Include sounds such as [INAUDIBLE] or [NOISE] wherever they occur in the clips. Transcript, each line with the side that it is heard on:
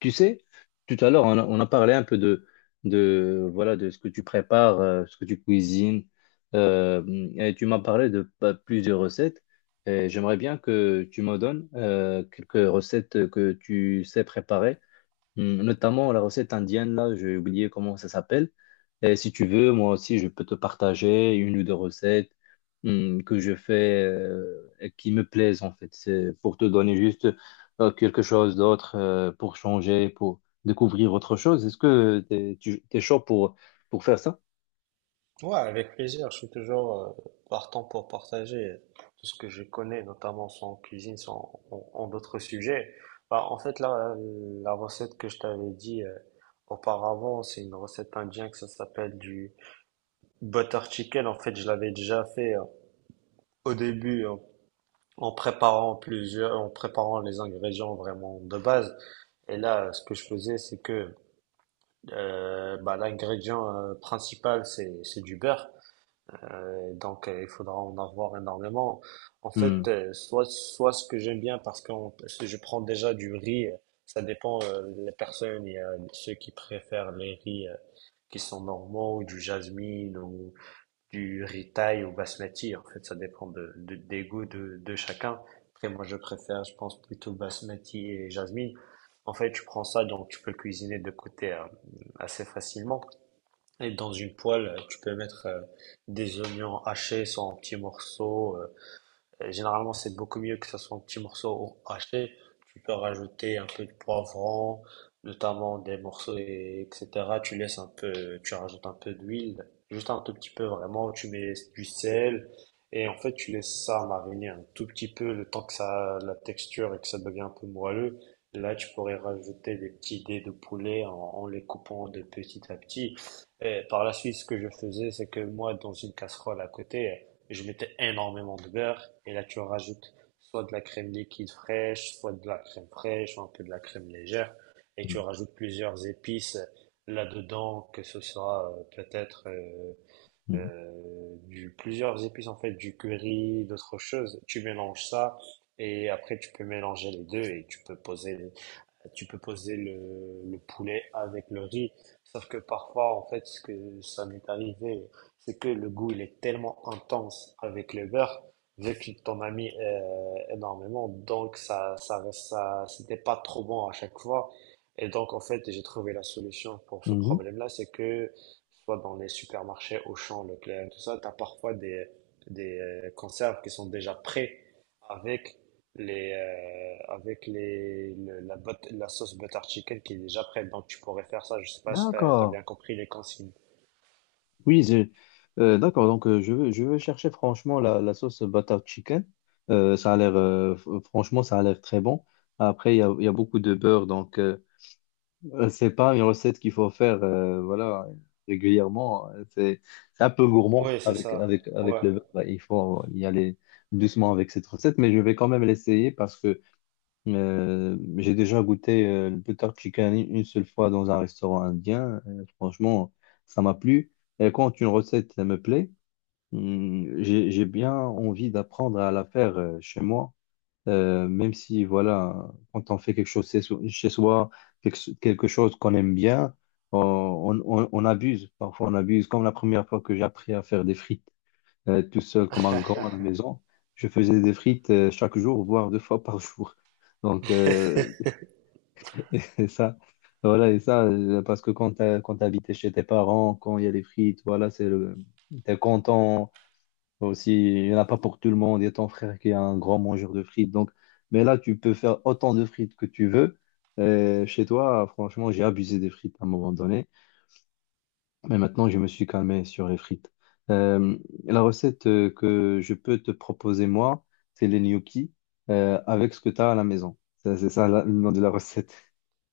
left: Tu sais, tout à l'heure, on a parlé un peu voilà, de ce que tu prépares, ce que tu cuisines. Euh, et tu m'as parlé de plusieurs recettes. Et j'aimerais bien que tu me donnes quelques recettes que tu sais préparer. Hmm. Notamment la recette indienne, là, j'ai oublié comment ça s'appelle. Et si tu veux, moi aussi, je peux te partager une ou deux recettes que je fais et qui me plaisent, en fait. C'est pour te donner juste quelque chose d'autre, pour changer, pour découvrir autre chose. Est-ce que tu es chaud pour faire ça?
right: Ouais, avec plaisir. Je suis toujours partant pour partager tout ce que je connais, notamment sans cuisine, sans en d'autres sujets. Là, la recette que je t'avais dit auparavant, c'est une recette indienne que ça s'appelle du butter chicken. En fait, je l'avais déjà fait au début en préparant plusieurs, en préparant les ingrédients vraiment de base. Et là, ce que je faisais, c'est que l'ingrédient principal, c'est du beurre. Il faudra en avoir énormément. En fait,
left: Hmm.
right: soit ce que j'aime bien, parce que je prends déjà du riz, ça dépend les personnes. Il y a ceux qui préfèrent les riz qui sont normaux, ou du jasmine, ou du riz thaï, ou basmati. En fait, ça dépend des goûts de chacun. Après, moi, je préfère, je pense, plutôt basmati et jasmine. En fait, tu prends ça, donc tu peux le cuisiner de côté assez facilement. Et dans une poêle, tu peux mettre des oignons hachés soit en petits morceaux, généralement, c'est beaucoup mieux que ce soit en petits morceaux ou haché. Tu peux rajouter un peu de poivron, notamment des morceaux, etc. Tu laisses un peu, tu rajoutes un peu d'huile, juste un tout petit peu vraiment. Tu mets du sel et en fait, tu laisses ça mariner un tout petit peu le temps que ça, la texture et que ça devient un peu moelleux. Là, tu pourrais rajouter des petits dés de poulet en les coupant de petit à petit. Et par la suite, ce que je faisais, c'est que moi, dans une casserole à côté, je mettais énormément de beurre et là tu rajoutes soit de la crème liquide fraîche, soit de la crème fraîche, un peu de la crème légère et tu
left: Mhm.
right: rajoutes plusieurs épices là-dedans, que ce soit plusieurs épices en fait, du curry, d'autres choses. Tu mélanges ça et après tu peux mélanger les deux et tu peux poser le poulet avec le riz. Sauf que parfois, en fait, ce que ça m'est arrivé, c'est que le goût, il est tellement intense avec le beurre, vu qu'il t'en a mis énormément, donc ça, c'était pas trop bon à chaque fois. Et donc, en fait, j'ai trouvé la solution pour ce
left: Mhm.
right: problème-là, c'est que soit dans les supermarchés, Auchan, Leclerc, tout ça, tu as parfois des conserves qui sont déjà prêts avec avec les le- la, but- la sauce butter chicken qui est déjà prête. Donc tu pourrais faire ça, je sais pas si tu as,
left: D'accord.
right: bien compris les consignes.
left: Oui, d'accord. Donc, je veux chercher franchement la sauce butter chicken. Ça a l'air, franchement, ça a l'air très bon. Après, il y a beaucoup de beurre, donc euh, [LAUGHS] c'est pas une recette qu'il faut faire, voilà, régulièrement. C'est un peu gourmand
right: Oui, c'est
left: avec,
right: ça.
left: avec
right: Ouais.
left: le beurre. Il faut y aller doucement avec cette recette, mais je vais quand même l'essayer parce que j'ai déjà goûté le butter chicken une seule fois dans un restaurant indien. Franchement, ça m'a plu. Et quand une recette me plaît, j'ai bien envie d'apprendre à la faire chez moi. Même si, voilà, quand on fait quelque chose chez soi, quelque chose qu'on aime bien, on abuse. Parfois, on abuse. Comme la première fois que j'ai appris à faire des frites tout seul comme un grand à la
right: [LAUGHS]
left: maison. Je faisais des frites chaque jour, voire deux fois par [LAUGHS] jour. Donc, [LAUGHS] et ça, voilà, et ça, parce que quand t'habitais chez tes parents, quand il y a les frites, voilà, c'est le, t'es content. Aussi, il n'y en a pas pour tout le monde. Il y a ton frère qui est un grand mangeur de frites. Donc, mais là, tu peux faire autant de frites que tu veux. Chez toi, franchement, j'ai abusé des frites à un moment donné. Mais maintenant, je me suis calmé sur les frites. Euh, la recette que je peux te proposer, moi, c'est les gnocchis avec ce que tu as à la maison. C'est ça le nom de la recette.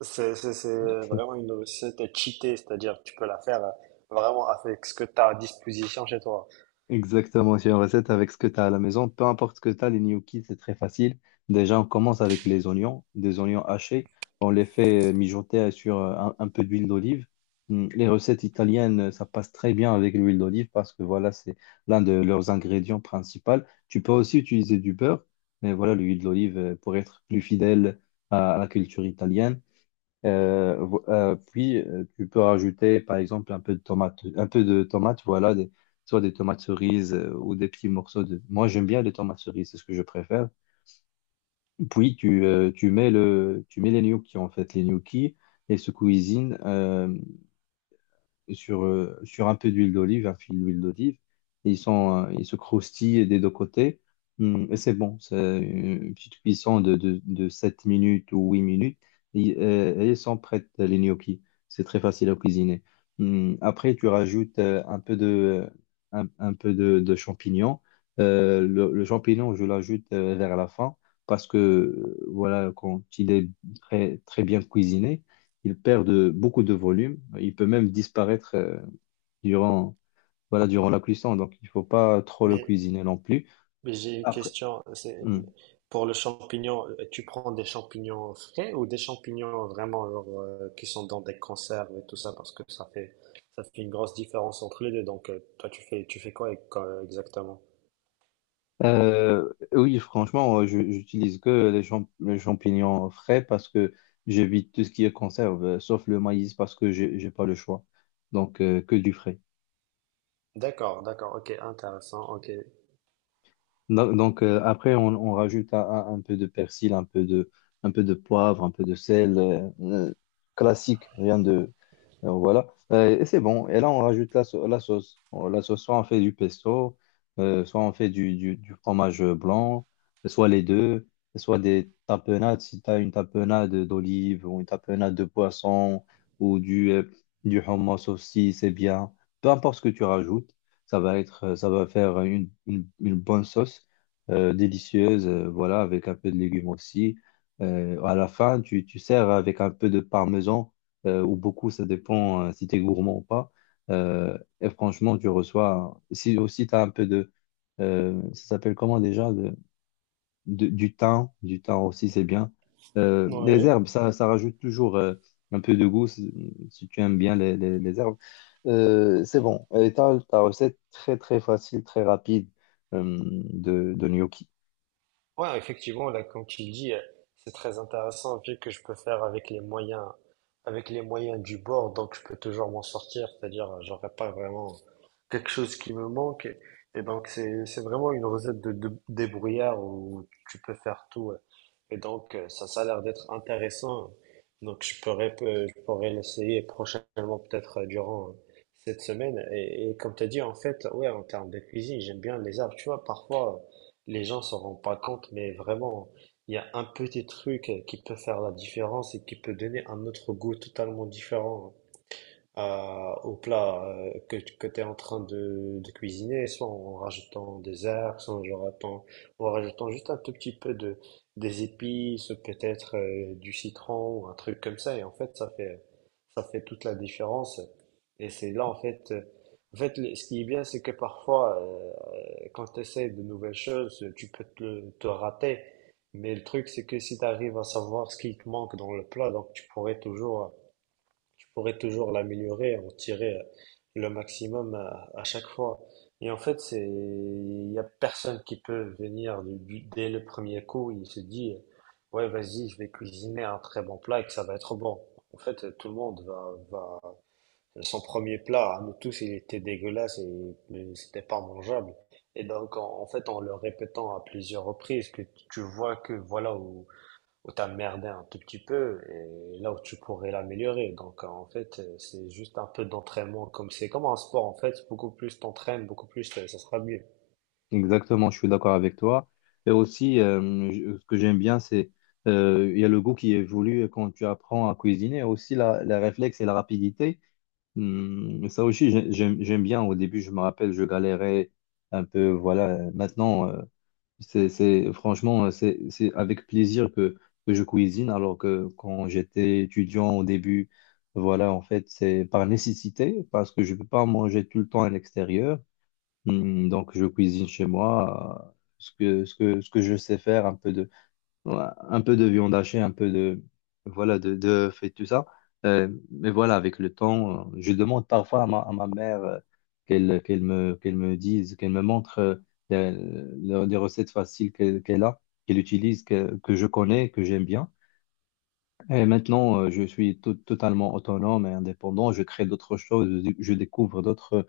right: C'est vraiment
left: [LAUGHS]
right: une recette cheatée, c'est-à-dire que tu peux la faire vraiment avec ce que tu as à disposition chez toi.
left: Exactement, c'est une recette avec ce que tu as à la maison. Peu importe ce que tu as, les gnocchis, c'est très facile. Déjà, on commence avec les oignons, des oignons hachés. On les fait mijoter sur un peu d'huile d'olive. Hum. Les recettes italiennes, ça passe très bien avec l'huile d'olive parce que voilà, c'est l'un de leurs ingrédients principaux. Tu peux aussi utiliser du beurre, mais voilà, l'huile d'olive pour être plus fidèle à la culture italienne. Puis tu peux rajouter par exemple un peu de tomate, un peu de tomate, voilà, soit des tomates cerises ou des petits morceaux de. Moi j'aime bien les tomates cerises, c'est ce que je préfère. Tu mets tu mets les gnocchis en fait, les gnocchis et se cuisinent. Sur un peu d'huile d'olive, un fil d'huile d'olive. Et ils sont, ils se croustillent des deux côtés. Et c'est bon. C'est une petite cuisson de 7 minutes ou 8 minutes. Et ils sont prêtes, les gnocchis. C'est très facile à cuisiner. Après, tu rajoutes un peu de, un peu de champignons. Le champignon, je l'ajoute vers la fin parce que, voilà, quand il est très bien cuisiné, il perd de, beaucoup de volume. Il peut même disparaître durant, voilà, durant la cuisson. Donc, il faut pas trop le
right: Mais
left: cuisiner non plus.
right: Mais j'ai une
left: Après,
right: question, c'est
left: hmm.
right: pour le champignon, tu prends des champignons frais ou des champignons vraiment genre, qui sont dans des conserves et tout ça parce que ça fait une grosse différence entre les deux. Donc toi tu fais quoi exactement?
left: Oui, franchement, j'utilise que les, les champignons frais parce que j'évite tout ce qui est conserve, sauf le maïs parce que j'ai pas le choix. Donc, que du frais.
right: D'accord, d'accord, ok, intéressant, ok.
left: Après, on rajoute un peu de persil, un peu de poivre, un peu de sel, classique, rien de alors voilà. Et c'est bon. Et là, on rajoute la sauce. La sauce, soit on fait du pesto, soit on fait du fromage blanc, soit les deux, soit des tapenades, si tu as une tapenade d'olive ou une tapenade de poisson ou du hummus aussi, c'est bien. Peu importe ce que tu rajoutes, ça va faire une bonne sauce délicieuse, voilà, avec un peu de légumes aussi. À la fin, tu sers avec un peu de parmesan ou beaucoup, ça dépend si tu es gourmand ou pas. Et franchement, tu reçois, si aussi tu as un peu de, ça s'appelle comment déjà, du thym aussi, c'est bien. Les
right: Oui.
left: herbes, ça rajoute toujours un peu de goût si tu aimes bien les, les herbes. C'est bon. Et t'as ta recette très très facile, très rapide de gnocchi.
right: Ouais, effectivement, là, comme tu le dis, c'est très intéressant vu que je peux faire avec les moyens du bord, donc je peux toujours m'en sortir, c'est-à-dire j'aurais pas vraiment quelque chose qui me manque. Et donc c'est vraiment une recette de débrouillard où tu peux faire tout. Ouais. Et donc ça, ça a l'air d'être intéressant. Donc je pourrais l'essayer prochainement peut-être durant cette semaine. Et comme tu as dit, en fait, ouais, en termes de cuisine, j'aime bien les arbres. Tu vois, parfois les gens s'en rendent pas compte, mais vraiment, il y a un petit truc qui peut faire la différence et qui peut donner un autre goût totalement différent au plat que tu es en train de cuisiner, soit en rajoutant des herbes, soit en le rajoutant, en rajoutant juste un tout petit peu de, des épices, peut-être du citron ou un truc comme ça. Et en fait, ça fait toute la différence. Et c'est là, en fait, ce qui est bien, c'est que parfois, quand tu essaies de nouvelles choses, tu peux te rater. Mais le truc, c'est que si tu arrives à savoir ce qui te manque dans le plat, donc tu pourrais toujours pourrait toujours l'améliorer, en tirer le maximum à chaque fois. Et en fait, c'est, il y a personne qui peut venir dès le premier coup, il se dit, ouais, vas-y, je vais cuisiner un très bon plat et que ça va être bon. En fait, tout le monde son premier plat, à nous tous, il était dégueulasse et c'était pas mangeable. Et donc, en fait, en le répétant à plusieurs reprises, que tu vois que voilà où t'as merdé un tout petit peu et là où tu pourrais l'améliorer. Donc c'est juste un peu d'entraînement comme c'est comme un sport en fait, beaucoup plus t'entraînes, beaucoup plus ça sera mieux.
left: Exactement, je suis d'accord avec toi. Et aussi, ce que j'aime bien, c'est il y a le goût qui évolue quand tu apprends à cuisiner. Aussi, la réflexe et la rapidité. Ça aussi, j'aime bien. Au début, je me rappelle, je galérais un peu. Voilà. Maintenant, franchement, c'est avec plaisir que je cuisine. Alors que quand j'étais étudiant au début, voilà, en fait, c'est par nécessité parce que je ne peux pas manger tout le temps à l'extérieur. Hmm. Donc, je cuisine chez moi ce que, ce que je sais faire, un peu de, ouais, un peu de viande hachée, un peu de, voilà, de fait tout ça. Mais voilà, avec le temps, je demande parfois à à ma mère qu'elle me dise, qu'elle me montre les, les recettes faciles qu'elle a, qu'elle utilise, que je connais, que j'aime bien. Et maintenant, je suis totalement autonome et indépendant. Je crée d'autres choses, je découvre d'autres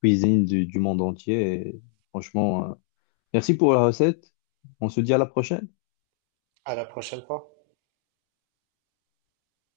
left: cuisines du monde entier. Et franchement, merci pour la recette. On se dit à la prochaine.
right: À la prochaine fois.